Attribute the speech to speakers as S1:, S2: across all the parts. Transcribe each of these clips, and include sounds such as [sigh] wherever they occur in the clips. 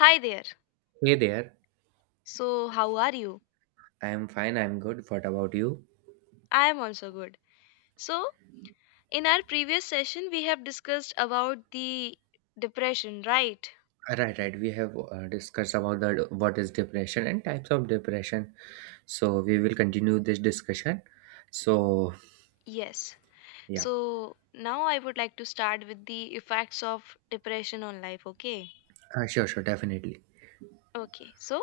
S1: Hi there.
S2: Hey there.
S1: So, how are you?
S2: I'm fine. I'm good. What about you?
S1: I am also good. So, in our previous session, we have discussed about the depression, right?
S2: Right, right. We have discussed about the what is depression and types of depression. So we will continue this discussion. So
S1: Yes.
S2: yeah,
S1: So, now I would like to start with the effects of depression on life, okay?
S2: sure, sure, definitely.
S1: Okay. So,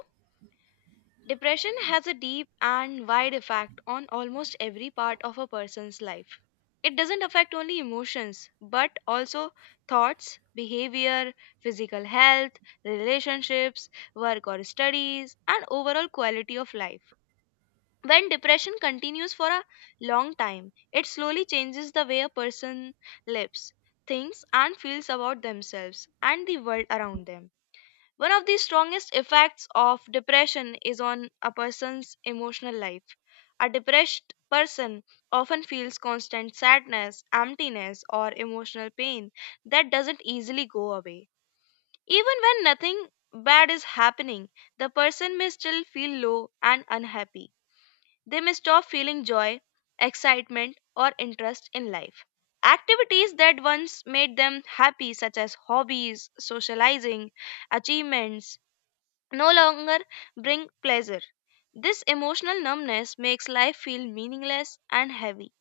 S1: depression has a deep and wide effect on almost every part of a person's life. It doesn't affect only emotions, but also thoughts, behavior, physical health, relationships, work or studies, and overall quality of life. When depression continues for a long time, it slowly changes the way a person lives, thinks, and feels about themselves and the world around them. One of the strongest effects of depression is on a person's emotional life. A depressed person often feels constant sadness, emptiness, or emotional pain that doesn't easily go away. Even when nothing bad is happening, the person may still feel low and unhappy. They may stop feeling joy, excitement, or interest in life. Activities that once made them happy, such as hobbies, socializing, achievements, no longer bring pleasure. This emotional numbness makes life feel meaningless and heavy.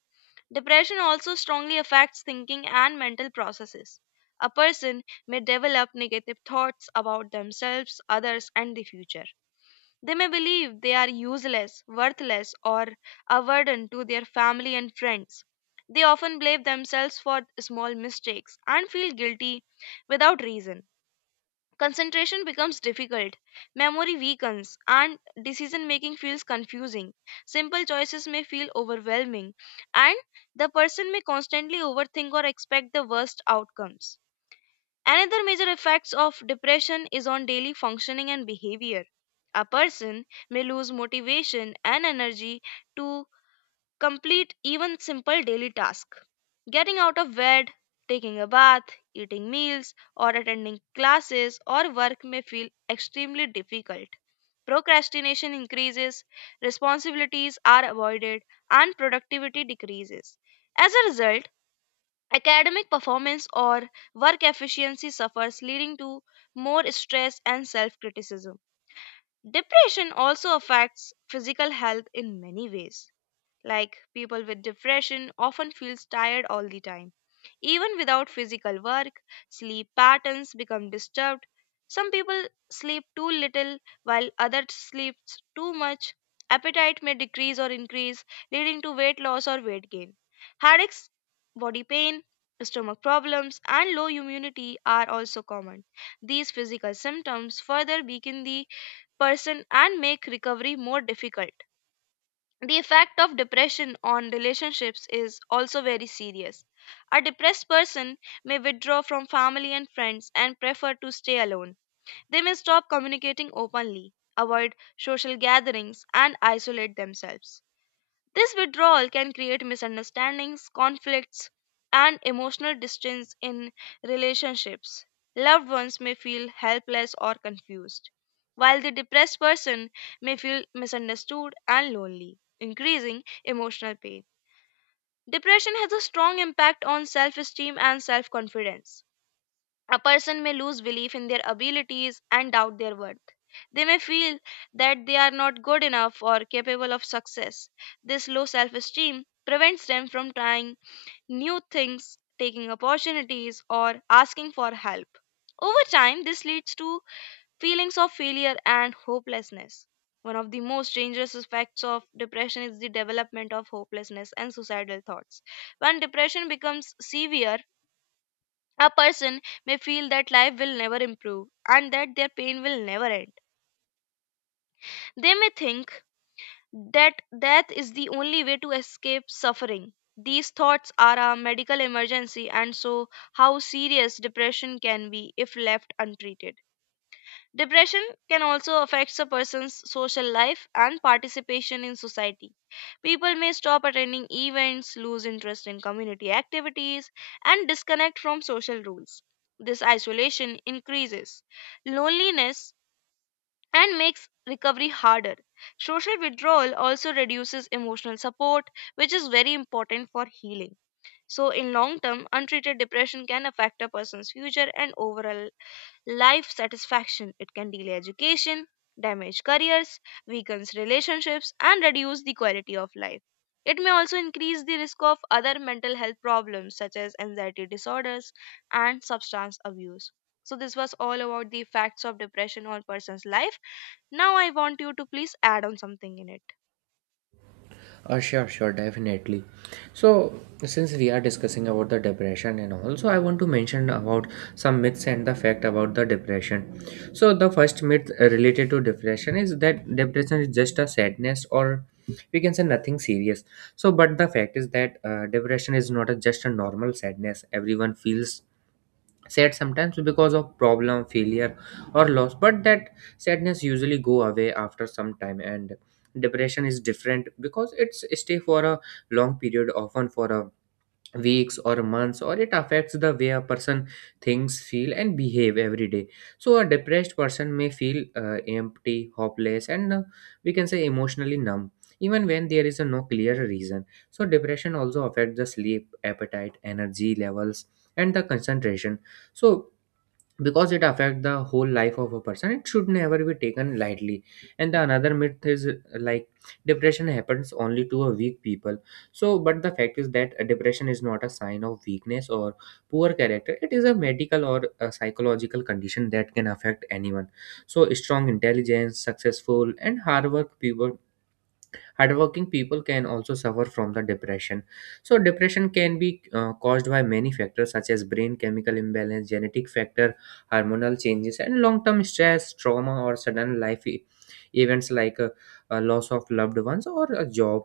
S1: Depression also strongly affects thinking and mental processes. A person may develop negative thoughts about themselves, others, and the future. They may believe they are useless, worthless, or a burden to their family and friends. They often blame themselves for small mistakes and feel guilty without reason. Concentration becomes difficult, memory weakens, and decision making feels confusing. Simple choices may feel overwhelming, and the person may constantly overthink or expect the worst outcomes. Another major effects of depression is on daily functioning and behavior. A person may lose motivation and energy to complete even simple daily tasks. Getting out of bed, taking a bath, eating meals, or attending classes or work may feel extremely difficult. Procrastination increases, responsibilities are avoided, and productivity decreases. As a result, academic performance or work efficiency suffers, leading to more stress and self criticism. Depression also affects physical health in many ways, like people with depression often feels tired all the time. Even without physical work, sleep patterns become disturbed. Some people sleep too little while others sleep too much. Appetite may decrease or increase, leading to weight loss or weight gain. Headaches, body pain, stomach problems, and low immunity are also common. These physical symptoms further weaken the person and make recovery more difficult. The effect of depression on relationships is also very serious. A depressed person may withdraw from family and friends and prefer to stay alone. They may stop communicating openly, avoid social gatherings, and isolate themselves. This withdrawal can create misunderstandings, conflicts, and emotional distance in relationships. Loved ones may feel helpless or confused, while the depressed person may feel misunderstood and lonely, increasing emotional pain. Depression has a strong impact on self esteem and self confidence. A person may lose belief in their abilities and doubt their worth. They may feel that they are not good enough or capable of success. This low self esteem prevents them from trying new things, taking opportunities, or asking for help. Over time, this leads to feelings of failure and hopelessness. One of the most dangerous effects of depression is the development of hopelessness and suicidal thoughts. When depression becomes severe, a person may feel that life will never improve and that their pain will never end. They may think that death is the only way to escape suffering. These thoughts are a medical emergency and so how serious depression can be if left untreated. Depression can also affect a person's social life and participation in society. People may stop attending events, lose interest in community activities, and disconnect from social rules. This isolation increases loneliness and makes recovery harder. Social withdrawal also reduces emotional support, which is very important for healing. So, in long term, untreated depression can affect a person's future and overall life satisfaction. It can delay education, damage careers, weakens relationships, and reduce the quality of life. It may also increase the risk of other mental health problems such as anxiety disorders and substance abuse. So, this was all about the effects of depression on person's life. Now, I want you to please add on something in it.
S2: Sure, sure, definitely. So, since we are discussing about the depression and also I want to mention about some myths and the fact about the depression. So, the first myth related to depression is that depression is just a sadness or we can say nothing serious. So, but the fact is that depression is not a, just a normal sadness. Everyone feels sad sometimes because of problem failure or loss, but that sadness usually go away after some time, and depression is different because it's stay for a long period, often for a weeks or months, or it affects the way a person thinks feel and behave every day. So a depressed person may feel empty hopeless and we can say emotionally numb even when there is a no clear reason. So depression also affects the sleep appetite energy levels and the concentration. So because it affects the whole life of a person, it should never be taken lightly. And the another myth is like depression happens only to a weak people. So but the fact is that a depression is not a sign of weakness or poor character. It is a medical or a psychological condition that can affect anyone. So strong intelligence successful and hard work people, hardworking people can also suffer from the depression. So depression can be caused by many factors such as brain chemical imbalance, genetic factor, hormonal changes, and long-term stress, trauma, or sudden events like a loss of loved ones or a job.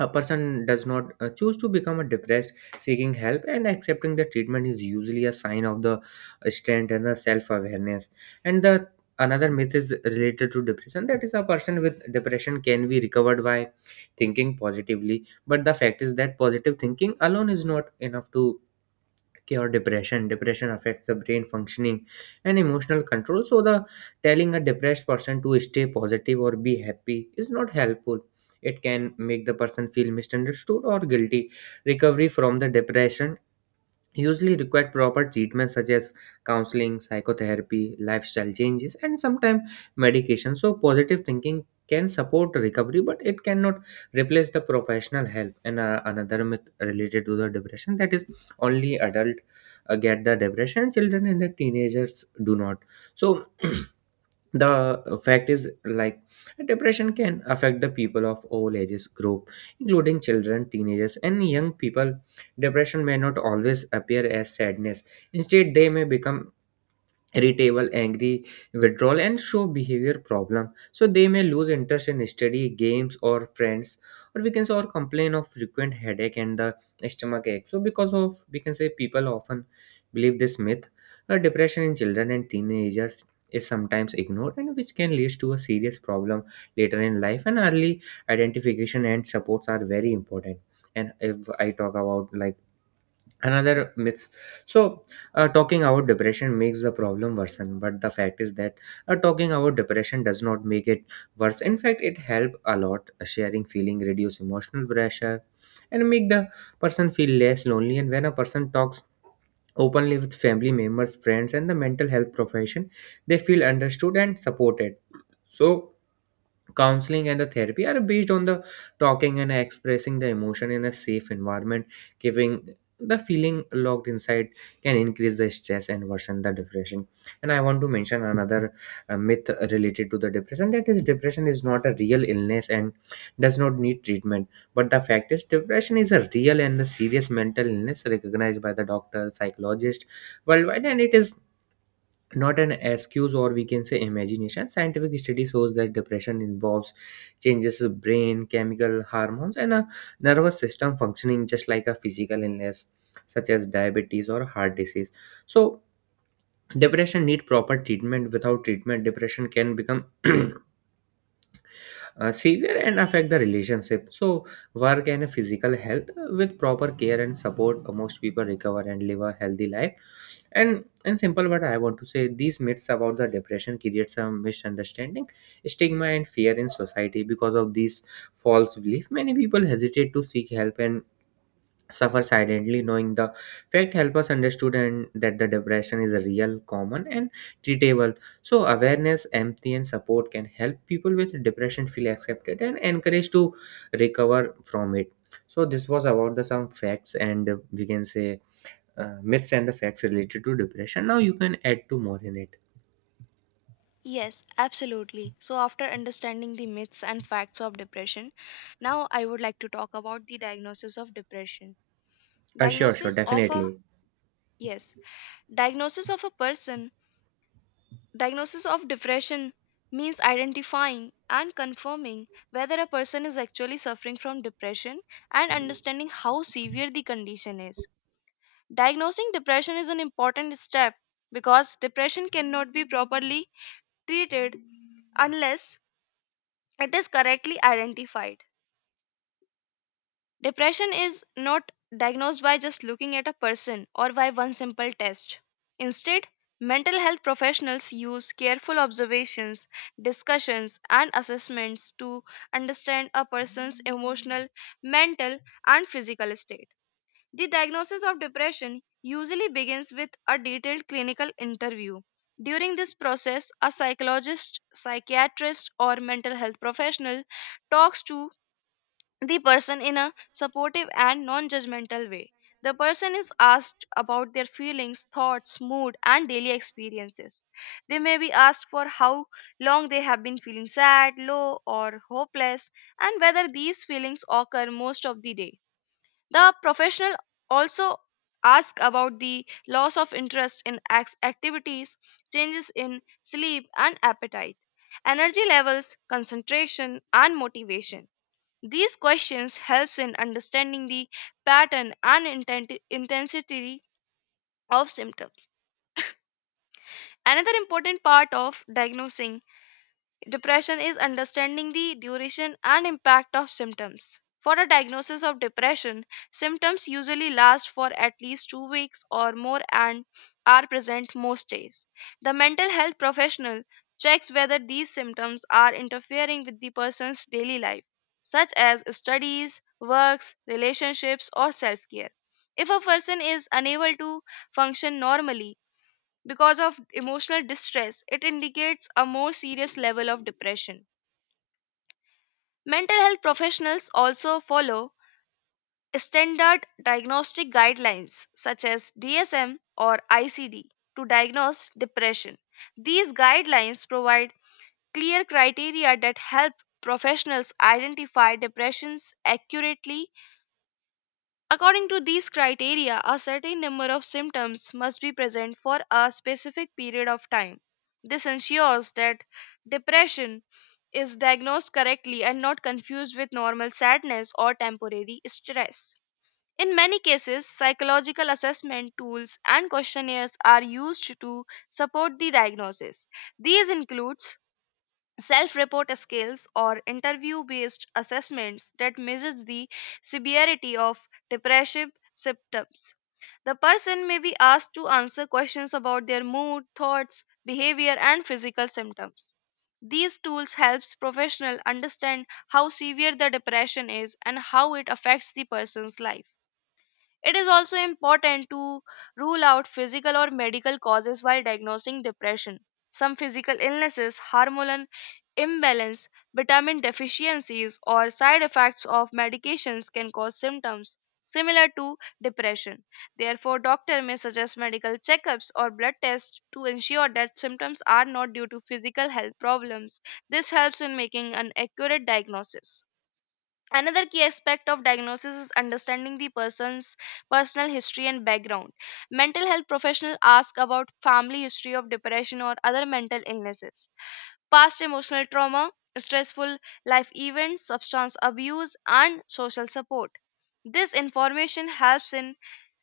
S2: A person does not choose to become a depressed. Seeking help and accepting the treatment is usually a sign of the strength and the self-awareness. And the another myth is related to depression, that is a person with depression can be recovered by thinking positively. But the fact is that positive thinking alone is not enough to okay, or depression. Depression affects the brain functioning and emotional control. So, the telling a depressed person to stay positive or be happy is not helpful. It can make the person feel misunderstood or guilty. Recovery from the depression usually require proper treatment such as counseling, psychotherapy, lifestyle changes, and sometimes medication. So, positive thinking can support recovery, but it cannot replace the professional help. And another myth related to the depression, that is only adult get the depression, children and the teenagers do not. So [clears throat] the fact is like depression can affect the people of all ages group, including children teenagers and young people. Depression may not always appear as sadness. Instead they may become irritable, angry, withdrawal and show behavior problem. So they may lose interest in study games or friends, or we can say or complain of frequent headache and the stomach ache. So because of we can say people often believe this myth, depression in children and teenagers is sometimes ignored and which can lead to a serious problem later in life, and early identification and supports are very important. And if I talk about like another myths, so talking about depression makes the problem worsen. But the fact is that talking about depression does not make it worse. In fact it helps a lot. Sharing feeling reduce emotional pressure and make the person feel less lonely. And when a person talks openly with family members friends and the mental health profession, they feel understood and supported. So counseling and the therapy are based on the talking and expressing the emotion in a safe environment. Giving the feeling locked inside can increase the stress and worsen the depression. And I want to mention another myth related to the depression, that is depression is not a real illness and does not need treatment. But the fact is depression is a real and a serious mental illness recognized by the doctor psychologist worldwide, and it is not an excuse or we can say imagination. Scientific study shows that depression involves changes in brain chemical hormones and a nervous system functioning, just like a physical illness such as diabetes or heart disease. So depression need proper treatment. Without treatment depression can become [clears throat] severe and affect the relationship. So, work and physical health, with proper care and support, most people recover and live a healthy life. And in simple word, I want to say these myths about the depression create some misunderstanding, stigma, and fear in society. Because of these false belief, many people hesitate to seek help and suffer silently. Knowing the fact help us understood and that the depression is a real common and treatable. So awareness empathy and support can help people with depression feel accepted and encouraged to recover from it. So this was about the some facts and we can say myths and the facts related to depression. Now you can add two more in it.
S1: Yes, absolutely. So, after understanding the myths and facts of depression, now I would like to talk about the diagnosis of depression.
S2: Sure, sure,
S1: Diagnosis of a
S2: definitely.
S1: Yes, diagnosis of a person, Diagnosis of depression means identifying and confirming whether a person is actually suffering from depression and understanding how severe the condition is. Diagnosing depression is an important step because depression cannot be properly treated unless it is correctly identified. Depression is not diagnosed by just looking at a person or by one simple test. Instead, mental health professionals use careful observations, discussions, and assessments to understand a person's emotional, mental, and physical state. The diagnosis of depression usually begins with a detailed clinical interview. During this process, a psychologist, psychiatrist, or mental health professional talks to the person in a supportive and non judgmental way. The person is asked about their feelings, thoughts, mood, and daily experiences. They may be asked for how long they have been feeling sad, low, or hopeless, and whether these feelings occur most of the day. The professional also asks about the loss of interest in activities, changes in sleep and appetite, energy levels, concentration, and motivation. These questions helps in understanding the pattern and intensity of symptoms. Another important part of diagnosing depression is understanding the duration and impact of symptoms. For a diagnosis of depression, symptoms usually last for at least 2 weeks or more and are present most days. The mental health professional checks whether these symptoms are interfering with the person's daily life, such as studies, works, relationships, or self care. If a person is unable to function normally, because of emotional distress, it indicates a more serious level of depression. Mental health professionals also follow standard diagnostic guidelines such as DSM or ICD to diagnose depression. These guidelines provide clear criteria that help professionals identify depressions accurately. According to these criteria, a certain number of symptoms must be present for a specific period of time. This ensures that depression is diagnosed correctly and not confused with normal sadness or temporary stress. In many cases, psychological assessment tools and questionnaires are used to support the diagnosis. These includes self report skills or interview based assessments that measures the severity of depressive symptoms. The person may be asked to answer questions about their mood, thoughts, behavior, and physical symptoms. These tools helps professional understand how severe the depression is and how it affects the person's life. It is also important to rule out physical or medical causes while diagnosing depression. Some physical illnesses, hormonal imbalance, vitamin deficiencies, or side effects of medications can cause symptoms similar to depression. Therefore, doctor may suggest medical checkups or blood tests to ensure that symptoms are not due to physical health problems. This helps in making an accurate diagnosis. Another key aspect of diagnosis is understanding the person's personal history and background. Mental health professionals ask about family history of depression or other mental illnesses, past emotional trauma, stressful life events, substance abuse, and social support. This information helps in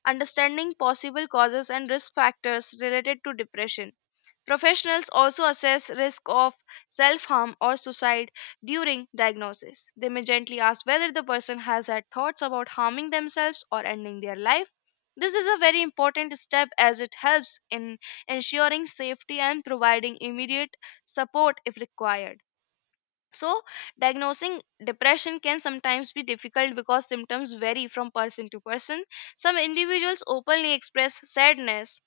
S1: understanding possible causes and risk factors related to depression. Professionals also assess risk of self-harm or suicide during diagnosis. They may gently ask whether the person has had thoughts about harming themselves or ending their life. This is a very important step as it helps in ensuring safety and providing immediate support if required. So, diagnosing depression can sometimes be difficult because symptoms vary from person to person. Some individuals openly express sadness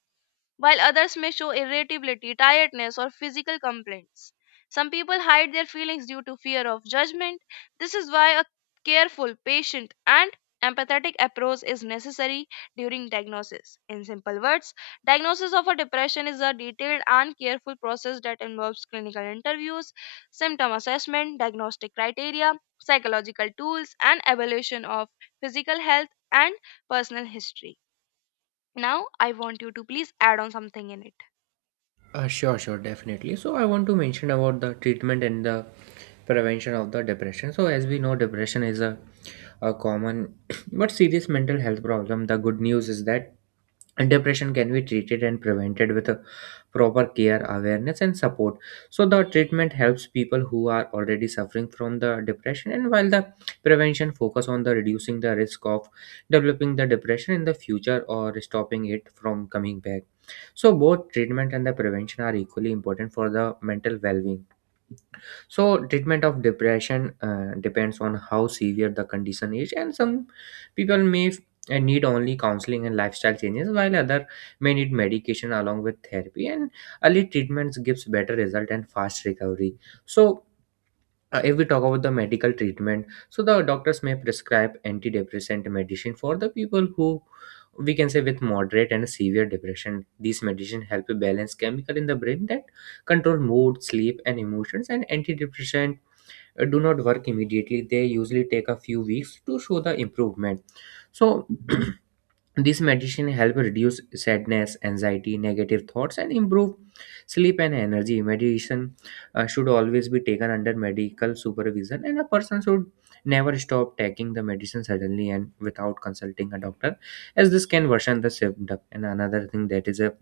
S1: while others may show irritability, tiredness, or physical complaints. Some people hide their feelings due to fear of judgment. This is why a careful, patient, and empathetic approach is necessary during diagnosis. In simple words, diagnosis of a depression is a detailed and careful process that involves clinical interviews, symptom assessment, diagnostic criteria, psychological tools, and evaluation of physical health and personal history. Now, I want you to please add on something in it.
S2: Sure, sure, definitely. So I want to mention about the treatment and the prevention of the depression. So as we know, depression is a common [coughs] [clears throat] but serious mental health problem. The good news is that depression can be treated and prevented with a proper care, awareness, and support. So, the treatment helps people who are already suffering from the depression, and while the prevention focus on the reducing the risk of developing the depression in the future or stopping it from coming back. So, both treatment and the prevention are equally important for the mental well being. So treatment of depression depends on how severe the condition is, and some people may need only counseling and lifestyle changes, while other may need medication along with therapy. And early treatments gives better result and fast recovery. So. If we talk about the medical treatment, so the doctors may prescribe antidepressant medicine for the people who we can say with moderate and severe depression. These medicine help balance chemical in the brain that control mood, sleep, and emotions. And antidepressant do not work immediately. They usually take a few weeks to show the improvement. So [clears throat] this meditation help reduce sadness anxiety negative thoughts and improve sleep and energy. Meditation should always be taken under medical supervision, and a person should never stop taking the medicine suddenly and without consulting a doctor, as this can worsen the symptom. And another thing that is a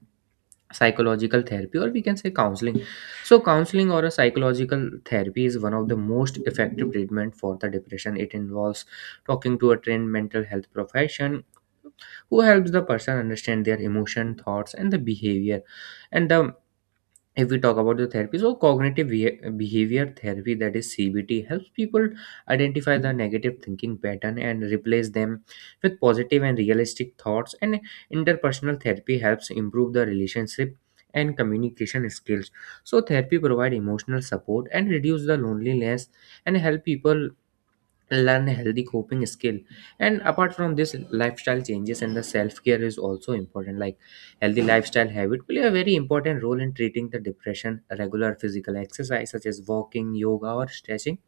S2: psychological therapy or we can say counseling. So counseling or a psychological therapy is one of the most effective treatment for the depression. It involves talking to a trained mental health profession who helps the person understand their emotion thoughts and the behavior. And the if we talk about the therapy, so cognitive behavior therapy, that is CBT, helps people identify the negative thinking pattern and replace them with positive and realistic thoughts. And interpersonal therapy helps improve the relationship and communication skills. So therapy provide emotional support and reduce the loneliness and help people learn healthy coping skill. And apart from this, lifestyle changes and the self-care is also important. Like healthy lifestyle habit play a very important role in treating the depression. Regular physical exercise such as walking yoga or stretching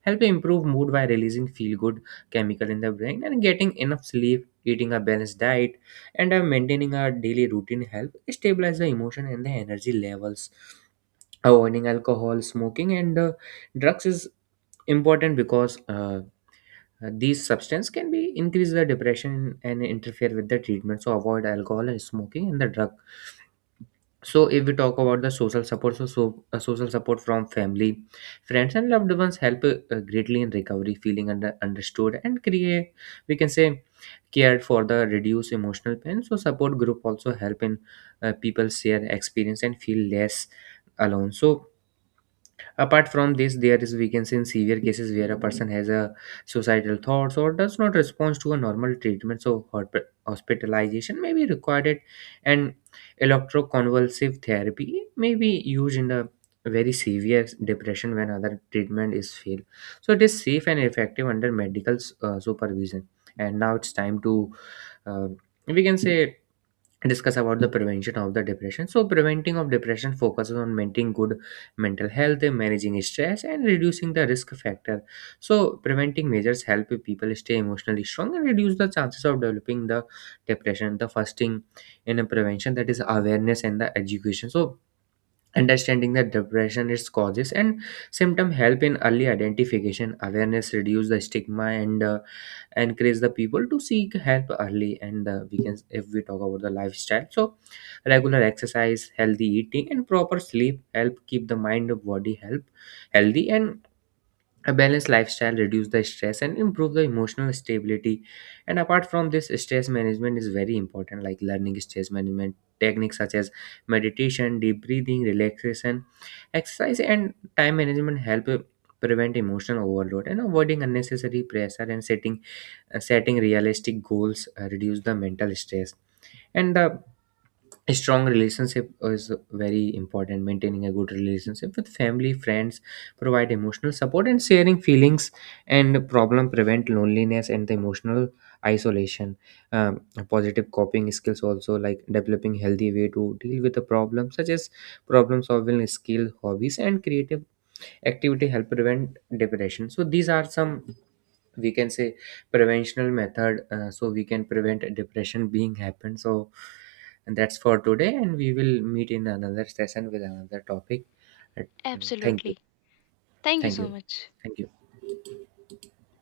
S2: help improve mood by releasing feel good chemical in the brain, and getting enough sleep eating a balanced diet and maintaining a daily routine help stabilize the emotion and the energy levels. Avoiding alcohol smoking and drugs is important because these substances can be increase the depression and interfere with the treatment. So avoid alcohol and smoking and the drug. So if we talk about the social support, social support from family friends and loved ones help greatly in recovery. Feeling understood and create we can say cared for the reduce emotional pain. So support group also help in people share experience and feel less alone. So apart from this, there is we in severe cases where a person has a suicidal thoughts or does not respond to a normal treatment, so hospitalization may be required, and electroconvulsive therapy may be used in the very severe depression when other treatment is failed. So it is safe and effective under medical supervision. And now it's time to, uh, we can say discuss about the prevention of the depression. So preventing of depression focuses on maintaining good mental health managing stress and reducing the risk factor. So preventing measures help people stay emotionally strong and reduce the chances of developing the depression. The first thing in a prevention that is awareness and the education. So understanding the depression its causes and symptom help in early identification. Awareness reduce the stigma and encourage the people to seek help early. And we can if we talk about the lifestyle, so regular exercise healthy eating and proper sleep help keep the mind and body help healthy, and a balanced lifestyle reduces the stress and improve the emotional stability. And apart from this, stress management is very important, like learning stress management techniques such as meditation, deep breathing, relaxation, exercise, and time management help prevent emotional overload and avoiding unnecessary pressure and setting realistic goals reduce the mental stress. And the a strong relationship is very important. Maintaining a good relationship with family friends provide emotional support, and sharing feelings and problem prevent loneliness and the emotional isolation. um, Positive coping skills also, like developing healthy way to deal with the problem such as problem solving skill hobbies and creative activity help prevent depression. So these are some we can say preventional method, so we can prevent depression being happened. So and that's for today, and we will meet in another session with another topic. Uh, Thank you.
S1: Absolutely. Thank you
S2: Thank
S1: so
S2: you.
S1: much.
S2: Thank you.